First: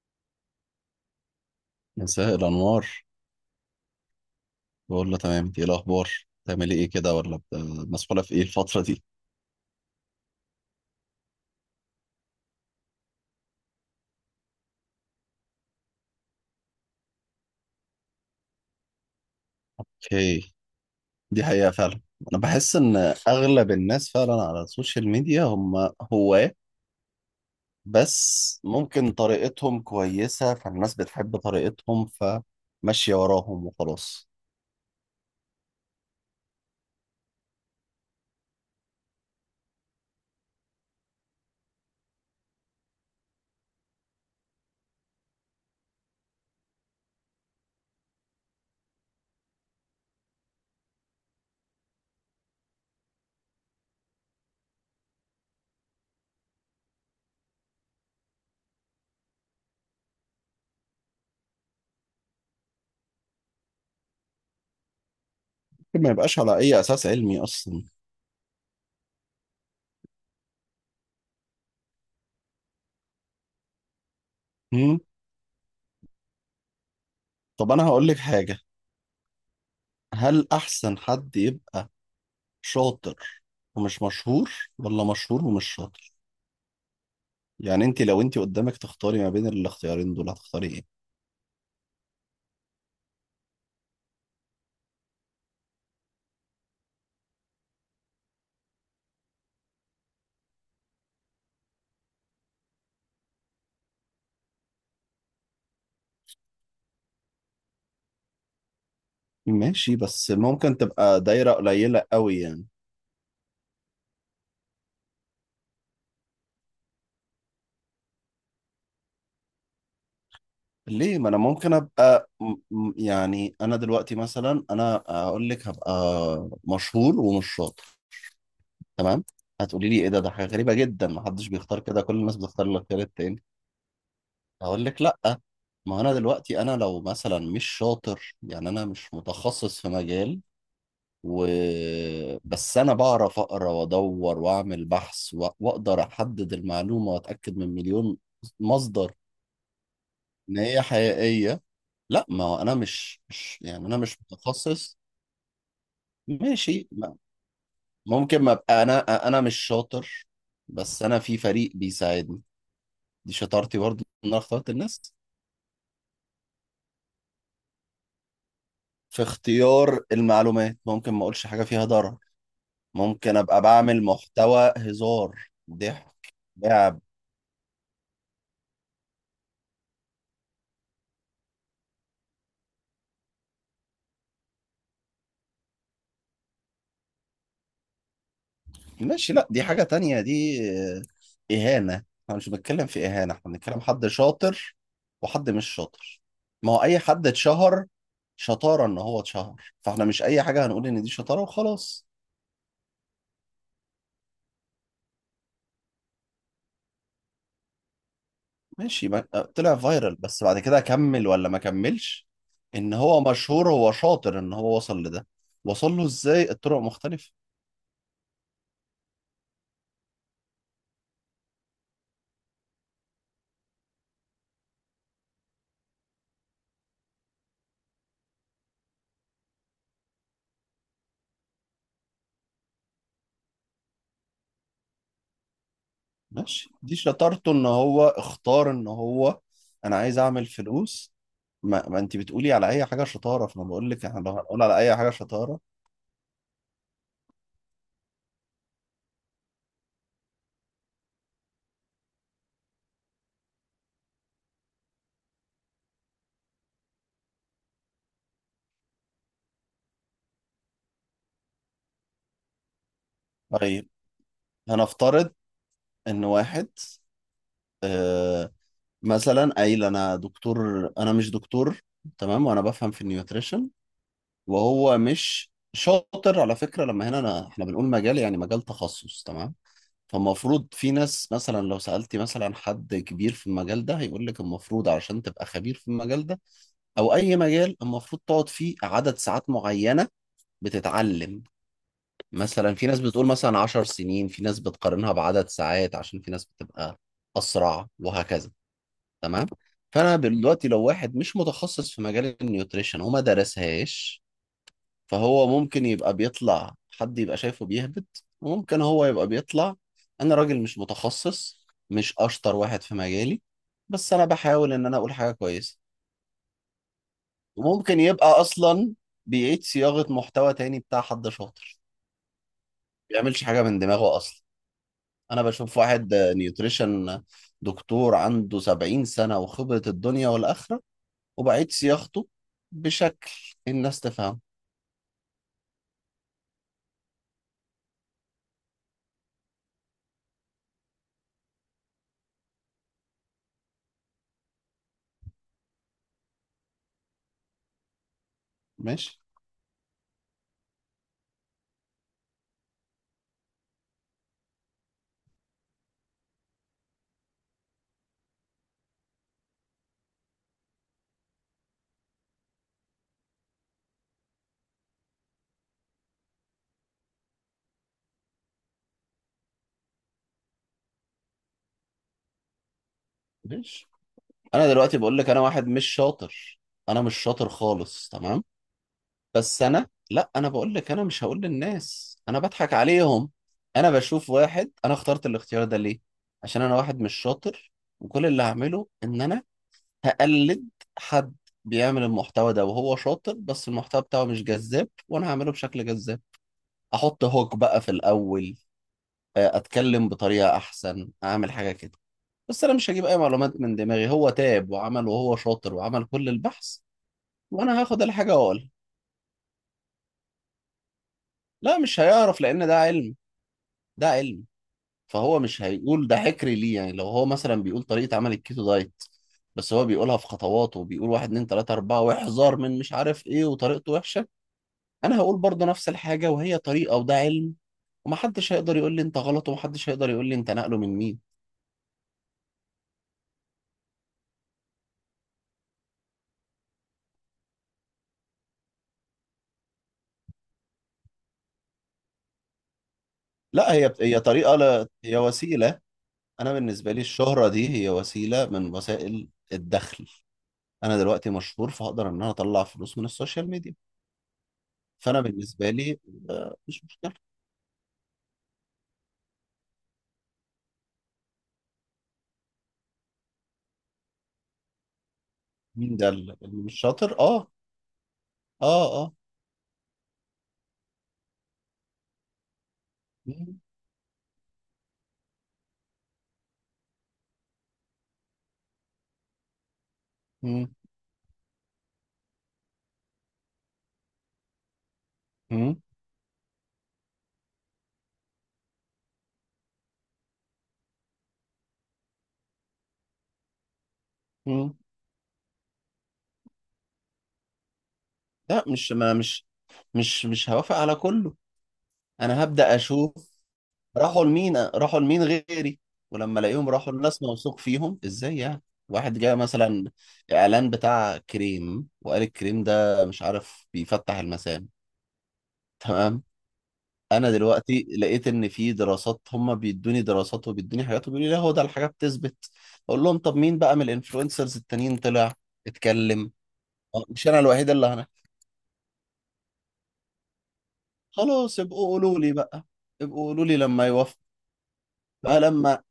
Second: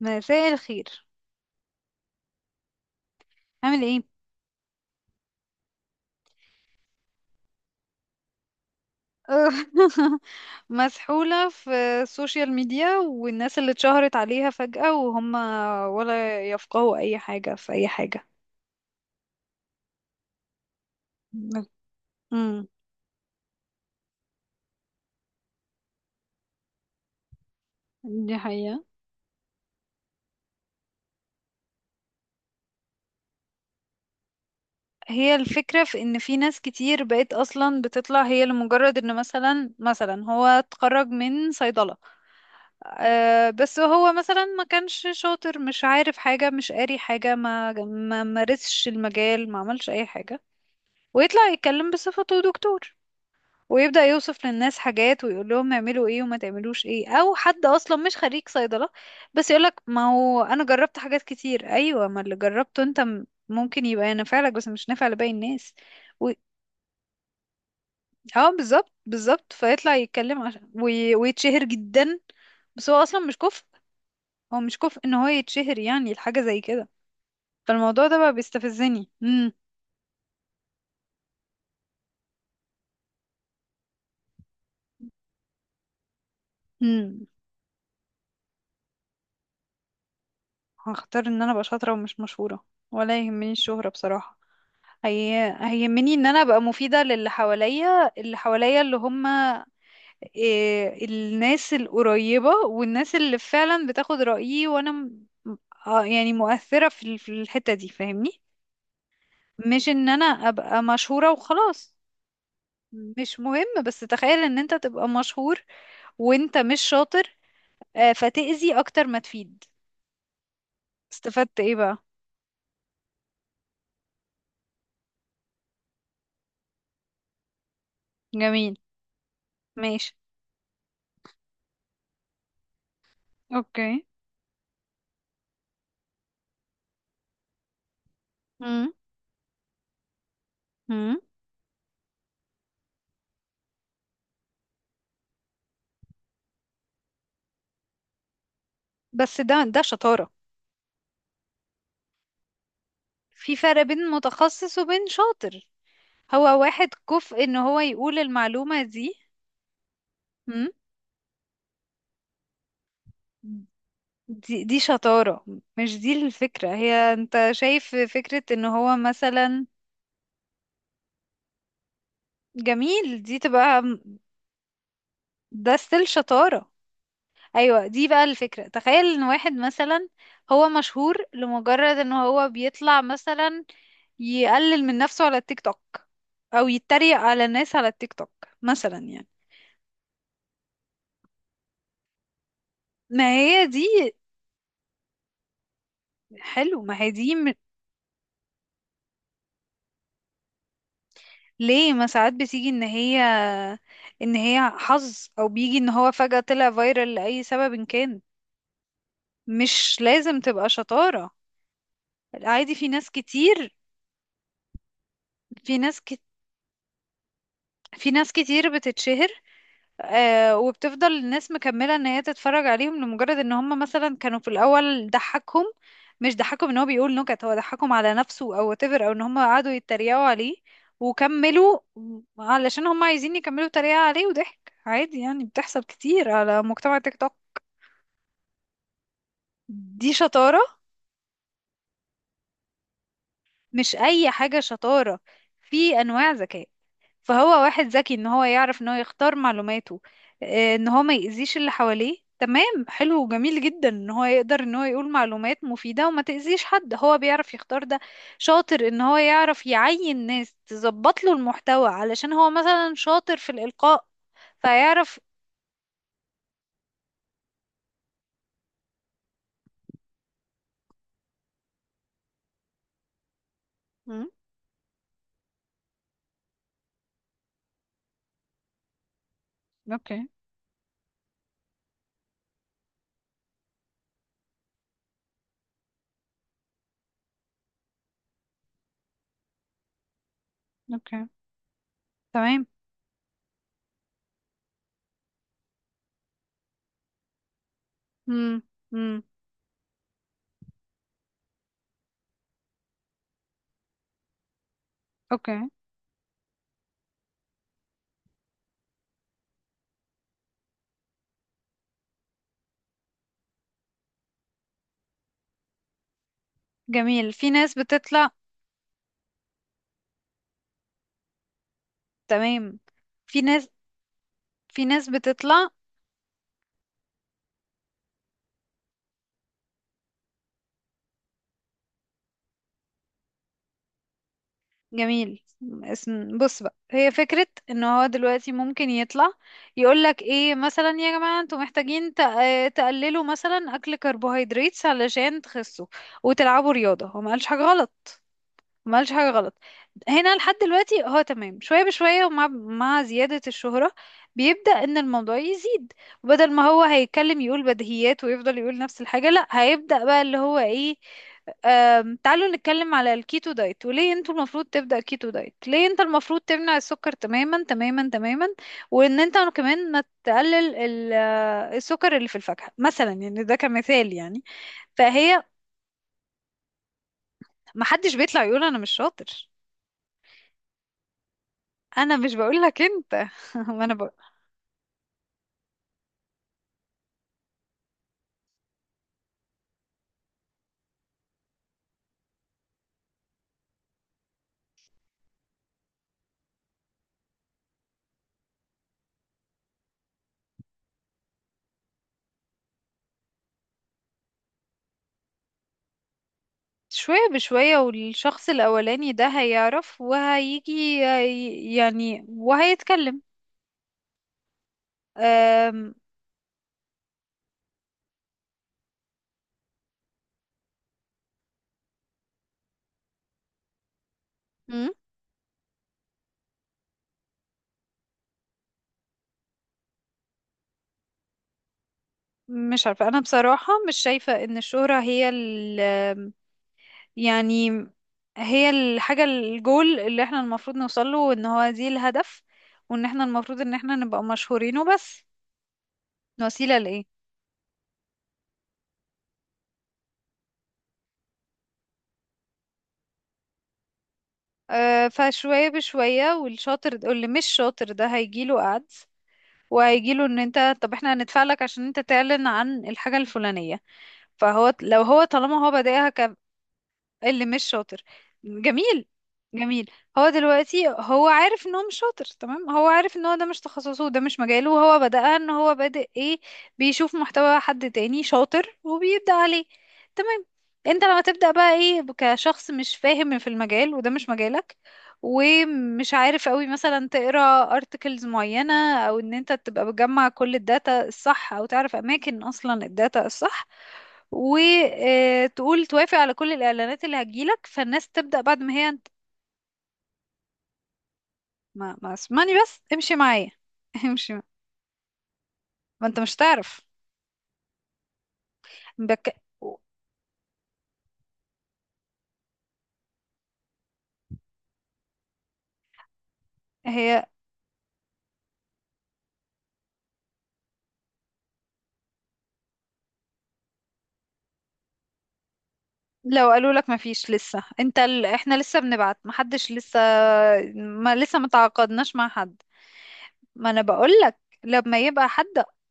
مساء الخير، مساء الأنوار. عامل ايه؟ بقول له تمام، إنت إيه الأخبار؟ بتعملي إيه كده ولا مسحولة في إيه الفترة دي؟ مسحولة في السوشيال ميديا والناس اللي اتشهرت عليها فجأة، وهم ولا يفقهوا اي حاجة في اي حاجة. أوكي، دي حقيقة فعلا. أنا امم بحس إن أغلب الناس فعلا على السوشيال ميديا هم هواة، دي بس حقيقة. ممكن طريقتهم كويسة فالناس بتحب طريقتهم، فماشية وراهم وخلاص. هي الفكرة في ان في ناس كتير بقت اصلا بتطلع هي لمجرد ان مثلا هو اتخرج من صيدلة. أه بس هو مثلا ما كانش شاطر، مش عارف حاجة، مش قاري حاجة، ما مارسش المجال، ما عملش اي حاجة. ويطلع يتكلم بصفته دكتور، ويبدأ يوصف للناس حاجات ويقول لهم اعملوا ايه وما تعملوش ايه. او حد اصلا مش خريج صيدلة بس يقولك: ما هو انا جربت حاجات كتير، ايوه، ما اللي جربته انت ممكن يبقى نافع لك بس مش نافع لباقي الناس. ممكن ما و... يبقاش على أي أساس علمي أصلا. اه، بالظبط بالظبط، فيطلع يتكلم عشان ويتشهر جدا، بس هو اصلا مش كفء. هو مش هم؟ كفء ان هو يتشهر، يعني الحاجة زي كده. طب أنا فالموضوع هقول لك ده بقى حاجة، بيستفزني. هل أحسن حد يبقى شاطر ومش مشهور ولا مشهور ومش شاطر؟ امم يعني انت لو انت قدامك تختاري ما بين الاختيارين دول هتختاري ايه؟ هختار ان انا ابقى شاطرة ومش مشهورة، ولا يهمني الشهرة بصراحة. هي هيهمني ان انا ابقى مفيدة للي حواليا اللي هم، إيه، الناس القريبة والناس اللي فعلا بتاخد رأيي، وانا. يعني مؤثرة في الحتة دي، فاهمني؟ مش ماشي، ان انا بس ممكن ابقى تبقى مشهورة دايرة وخلاص. قليلة قوي يعني. مش مهم، بس تخيل ان انت تبقى مشهور وانت مش شاطر. آه، فتأذي اكتر ما تفيد. ليه؟ ما انا استفدت ممكن ايه بقى؟ ابقى يعني انا دلوقتي مثلا انا اقول لك هبقى مشهور ومش شاطر، جميل، تمام؟ هتقولي لي ايه ماشي، ده، ده حاجة غريبة جدا ما حدش بيختار كده، كل الناس بتختار الاختيار التاني. اوكي. هقول لك لا. ما انا دلوقتي انا لو مثلا مش شاطر، يعني انا مم. مش متخصص في مجال، مم. و بس انا بعرف اقرا وادور واعمل بحث واقدر احدد المعلومه واتاكد من مليون مصدر بس ده شطارة. ان هي حقيقيه. لا، ما هو انا مش في مش فرق يعني انا بين مش متخصص متخصص. وبين شاطر. هو ماشي واحد ما- كفء ان هو يقول ممكن ما المعلومة ابقى دي. انا انا مش شاطر، مم، بس انا في فريق بيساعدني. دي شطارتي برضو ان انا دي, اخترت دي الناس شطارة. مش دي الفكرة، هي انت شايف فكرة ان هو في مثلا، اختيار المعلومات. ممكن ما اقولش حاجه فيها ضرر، جميل، ممكن دي ابقى تبقى، بعمل محتوى هزار ده ستيل ضحك شطارة. لعب. ايوه، دي بقى الفكرة. تخيل ان واحد مثلا هو مشهور لمجرد ان هو بيطلع مثلا يقلل من نفسه على التيك توك، او يتريق على الناس على التيك توك، مثلا يعني. ماشي، لا دي حاجة تانية دي. آه، إهانة. احنا مش بنتكلم في ما إهانة، احنا هي بنتكلم حد دي، شاطر وحد مش شاطر. ما حلو، هو أي ما هي حد دي. اتشهر، شطارة إن هو اتشهر؟ فاحنا مش أي حاجة هنقول إن دي شطارة ليه، ما وخلاص. ساعات بتيجي ان هي حظ، او بيجي ان هو فجأة طلع فايرال لأي سبب إن كان. ماشي ما- آه، طلع مش فايرال، لازم بس بعد تبقى كده كمل شطارة، ولا ما كملش؟ عادي، في إن ناس هو مشهور كتير. هو شاطر إن هو وصل لده. في وصل ناس له كت... إزاي؟ الطرق مختلفة. في ناس كتير بتتشهر، آه، وبتفضل الناس مكملة ان هي تتفرج عليهم لمجرد ان هم مثلا كانوا في الاول ضحكهم. مش ضحكهم ان هو بيقول نكت، هو ضحكهم على نفسه او whatever، او ان هم قعدوا يتريقوا عليه وكملوا، علشان هم عايزين يكملوا تريقة عليه وضحك عادي، يعني بتحصل كتير على ماشي، دي مجتمع تيك توك. شطارته ان هو اختار ان هو انا دي عايز اعمل شطارة، فلوس. ما انت بتقولي على اي حاجه شطاره، فانا بقول مش لك احنا اي لو حاجة هنقول على اي حاجه شطارة. شطاره. في انواع ذكاء. فهو واحد ذكي ان هو يعرف ان هو يختار معلوماته، آه، ان هو ما يأذيش اللي حواليه. تمام، حلو وجميل جدا ان هو يقدر ان هو يقول معلومات مفيدة وما تأذيش حد، هو بيعرف يختار ده. شاطر ان هو يعرف يعين ناس تظبط له المحتوى علشان هو مثلا شاطر في طيب، الإلقاء، فيعرف. هنفترض ان واحد، آه، مثلا قايل انا دكتور. انا مش دكتور تمام، وانا بفهم في النيوتريشن، مم، وهو مش شاطر. على فكره لما هنا أنا احنا بنقول مجال يعني مجال تخصص تمام. اوكي، فالمفروض في ناس مثلا لو سالتي مثلا حد كبير في المجال ده هيقول لك المفروض علشان تبقى خبير في المجال ده او اي مجال المفروض تقعد فيه عدد ساعات معينه اوكي، بتتعلم. تمام. مثلا في ناس بتقول مثلا 10 سنين، في ناس بتقارنها بعدد ساعات عشان في ناس بتبقى اسرع وهكذا. مم. مم. تمام. فانا دلوقتي لو واحد مش متخصص في مجال النيوتريشن وما درسهاش، فهو اوكي، ممكن يبقى بيطلع حد يبقى شايفه بيهبط، وممكن هو يبقى بيطلع انا راجل مش متخصص، مش اشطر واحد في مجالي، بس انا بحاول ان انا اقول حاجه كويسه. جميل، في ناس وممكن يبقى بتطلع، اصلا بيعيد صياغه محتوى تاني بتاع حد شاطر، تمام، ما في بيعملش حاجه ناس من دماغه اصلا. في ناس انا بتطلع، بشوف واحد نيوتريشن دكتور عنده 70 سنه وخبره الدنيا والاخره، وبعيد صياغته بشكل الناس تفهم. جميل. اسم، بص بقى، هي فكرة ان هو دلوقتي ممكن يطلع يقولك ايه، مثلا: يا جماعة انتوا محتاجين تقللوا مثلا اكل كربوهيدرات علشان تخسوا وتلعبوا رياضة. هو ما قالش حاجة غلط، ما ماشي، عملش حاجة غلط. هنا لحد دلوقتي هو تمام. شوية بشوية ومع زيادة الشهرة، بيبدأ ان الموضوع يزيد، وبدل ما هو هيتكلم يقول بديهيات ويفضل يقول نفس الحاجة، لا، هيبدأ بقى اللي هو ايه، تعالوا نتكلم على الكيتو دايت، وليه انتوا المفروض تبدأ كيتو دايت، ليه انت المفروض تمنع السكر تماما تماما تماما، وان انت كمان ما تقلل السكر اللي في الفاكهة مثلا، يعني ده ليش؟ كمثال يعني. انا دلوقتي بقول لك انا فهي واحد مش شاطر، انا مش شاطر خالص محدش تمام. بيطلع يقول انا مش شاطر. بس انا، لا، انا بقول لك انا مش هقول انا للناس، مش انا بضحك بقولك انت، عليهم. ما انا انا بقول، بشوف واحد. انا اخترت الاختيار ده ليه؟ عشان انا واحد مش شاطر، وكل اللي هعمله ان انا هقلد حد بيعمل المحتوى ده وهو شاطر، بس المحتوى بتاعه مش جذاب وانا هعمله بشكل جذاب. احط هوك بقى في الاول، آه، اتكلم بطريقة احسن، اعمل حاجة كده. بس انا مش هجيب اي معلومات من دماغي، هو تاب وعمل وهو شاطر وعمل كل البحث، شوية بشوية وانا هاخد الحاجة والشخص واقولها. الاولاني ده هيعرف وهيجي لا، مش يعني، هيعرف لان ده علم. وهيتكلم. ده علم. فهو مش أم، هيقول ده حكري ليه؟ يعني لو هو مثلا بيقول طريقة عمل الكيتو دايت، بس هو بيقولها في خطوات وبيقول واحد اتنين تلاتة أربعة واحذر من مش عارف ايه، وطريقته وحشة، مم؟ أنا هقول برضه نفس الحاجة، وهي طريقة وده علم. ومحدش هيقدر يقول لي أنت غلط، ومحدش هيقدر يقول لي أنت نقله من مين. مش عارفة، أنا بصراحة مش شايفة إن الشهرة هي يعني هي الحاجة الجول اللي احنا المفروض نوصله، وإن هو دي الهدف، وإن احنا المفروض لا، إن هي احنا هي نبقى طريقة، مشهورين لا هي وبس. وسيلة. أنا وسيلة بالنسبة لي لإيه؟ الشهرة دي هي وسيلة من وسائل الدخل. أنا دلوقتي مشهور، فهقدر إن أنا أطلع فلوس من السوشيال ميديا. أه، فأنا فشوية بالنسبة لي، بشوية آه، والشاطر واللي مش شاطر ده هيجيله قعد، وهيجيله ان انت طب احنا هندفع لك عشان انت تعلن عن الحاجة الفلانية. فهو لو هو طالما هو مين ده بادئها، اللي مش شاطر؟ اللي اه، مش شاطر، اه، جميل، اه. جميل. هو دلوقتي هو عارف ان هو مش شاطر، تمام، هو عارف ان هو ده مش مم، تخصصه وده مش مجاله، وهو بدأ ان هو بادئ ايه؟ بيشوف محتوى حد تاني شاطر وبيبدأ عليه. تمام، مم، انت لما تبدأ بقى ايه كشخص مش فاهم في المجال، وده مش مجالك، مم، ومش عارف قوي مثلا تقرا ارتكلز معينة، او ان انت تبقى بتجمع كل الداتا الصح، او تعرف اماكن اصلا الداتا الصح، مم. وتقول توافق على كل الإعلانات اللي هتجيلك، فالناس تبدأ بعد لا، ما هي مش انت، ما مش مش مش هوافق على كله. ما انا اسمعني هبدأ بس، اشوف امشي معايا. راحوا امشي. لمين، راحوا لمين غيري، ما انت مش ولما الاقيهم تعرف، راحوا لناس موثوق فيهم ازاي يعني. واحد جاء بك... مثلا اعلان بتاع كريم وقال الكريم ده مش عارف بيفتح المسام، تمام. هي انا دلوقتي لقيت ان في دراسات، هم بيدوني دراسات وبيدوني حاجات وبيقولوا لي لا هو ده الحاجه بتثبت، اقول لهم طب مين بقى من الانفلونسرز التانيين طلع اتكلم؟ لو قالوا لك ما مش فيش انا لسه، الوحيد اللي، احنا لسه بنبعت، ما حدش لسه، ما لسه ما خلاص ابقوا تعاقدناش قولوا مع لي حد. بقى، ابقوا قولوا لي ما انا لما بقول يوافق لك لما يبقى بقى حد، لما.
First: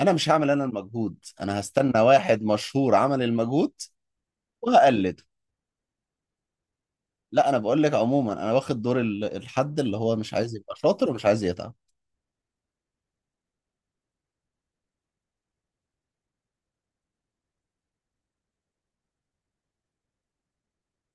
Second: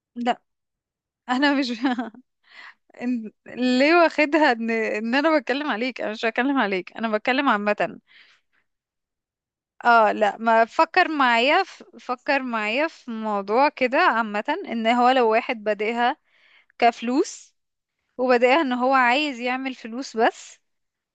انا مش لا، هعمل انا المجهود، انا انا مش هستنى واحد مشهور عمل المجهود ليه واخدها ان ان وهقلده. انا بتكلم عليك؟ انا مش بتكلم عليك، انا بتكلم لا انا بقول لك عامة. عموما انا واخد دور الحد اللي اه هو مش لا، عايز ما يبقى فكر شاطر ومش عايز معايا، يتعب. في موضوع كده عامة، ان هو لو واحد بادئها كفلوس، وبادئها ان هو عايز يعمل فلوس بس،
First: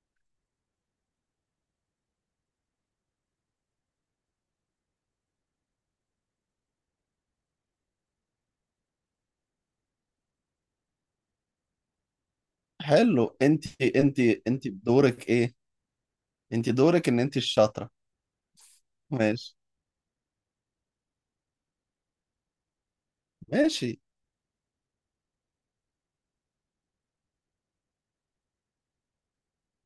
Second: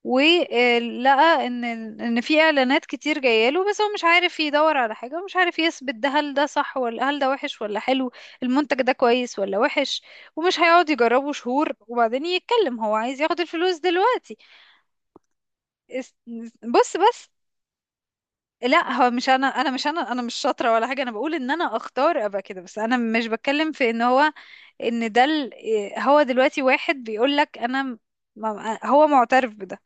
ولقى ان في اعلانات كتير جايله، بس هو مش عارف يدور على حاجة، ومش عارف يثبت ده، هل ده صح ولا هل ده وحش ولا حلو، المنتج ده كويس ولا وحش. ومش هيقعد يجربه شهور وبعدين يتكلم، هو عايز حلو، ياخد انت الفلوس انت دلوقتي. انت بدورك ايه؟ اس- انت بص دورك ان بس، انت الشاطرة. لا، هو مش، انا ماشي، انا مش انا انا مش شاطره ولا حاجه، انا بقول ان انا اختار ابقى كده، بس انا مش بتكلم في ماشي، ان هو، ان ده ال- إيه، هو دلوقتي واحد بيقول لك انا هو معترف بده.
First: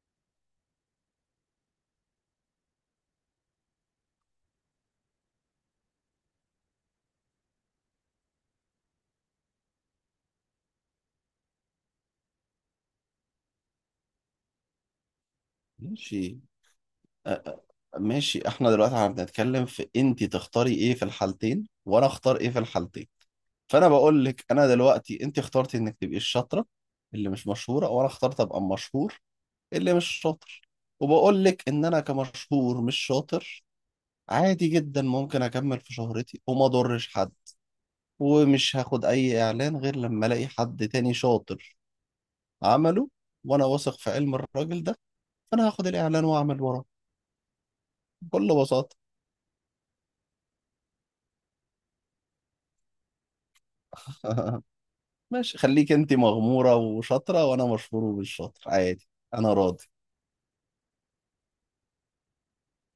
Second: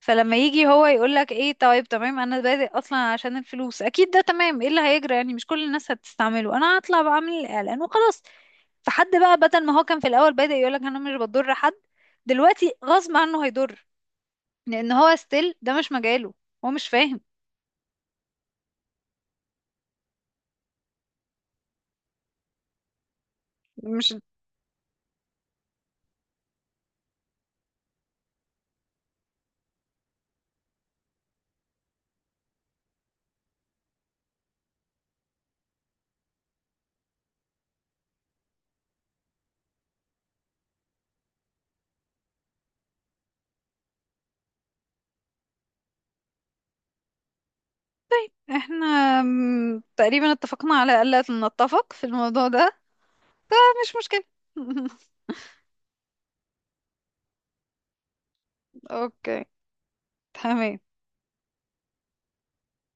فلما يجي هو يقول لك ايه: طيب تمام، انا بادئ اصلا عشان الفلوس، اكيد ده تمام، ايه اللي هيجرى يعني، مش كل الناس هتستعمله، انا هطلع بعمل الاعلان وخلاص. فحد بقى بدل ما هو كان في الاول بادئ يقول لك انا مش بضر حد، دلوقتي غصب عنه هيضر، لان هو ستيل ده مش مجاله. ماشي. هو مش فاهم. أ- أ- ماشي، احنا دلوقتي هنتكلم في انت تختاري ايه في الحالتين وانا اختار ايه في الحالتين. فانا مش بقول لك انا دلوقتي انت اخترتي انك تبقي الشاطره اللي مش مشهوره، وانا اخترت ابقى مشهور اللي مش شاطر. وبقول لك ان انا كمشهور مش شاطر عادي جدا، ممكن اكمل في شهرتي وما اضرش حد، ومش هاخد اي اعلان غير لما الاقي حد تاني شاطر عمله وانا واثق في علم الراجل ده، فانا هاخد الاعلان واعمل وراه بكل احنا بساطه. تقريبا اتفقنا على ألا نتفق في الموضوع ده. ده مش مشكلة. ماشي، خليك انت مغموره وشاطره وانا مشهور ومش شاطر، عادي. اوكي، انا راضي. تمام.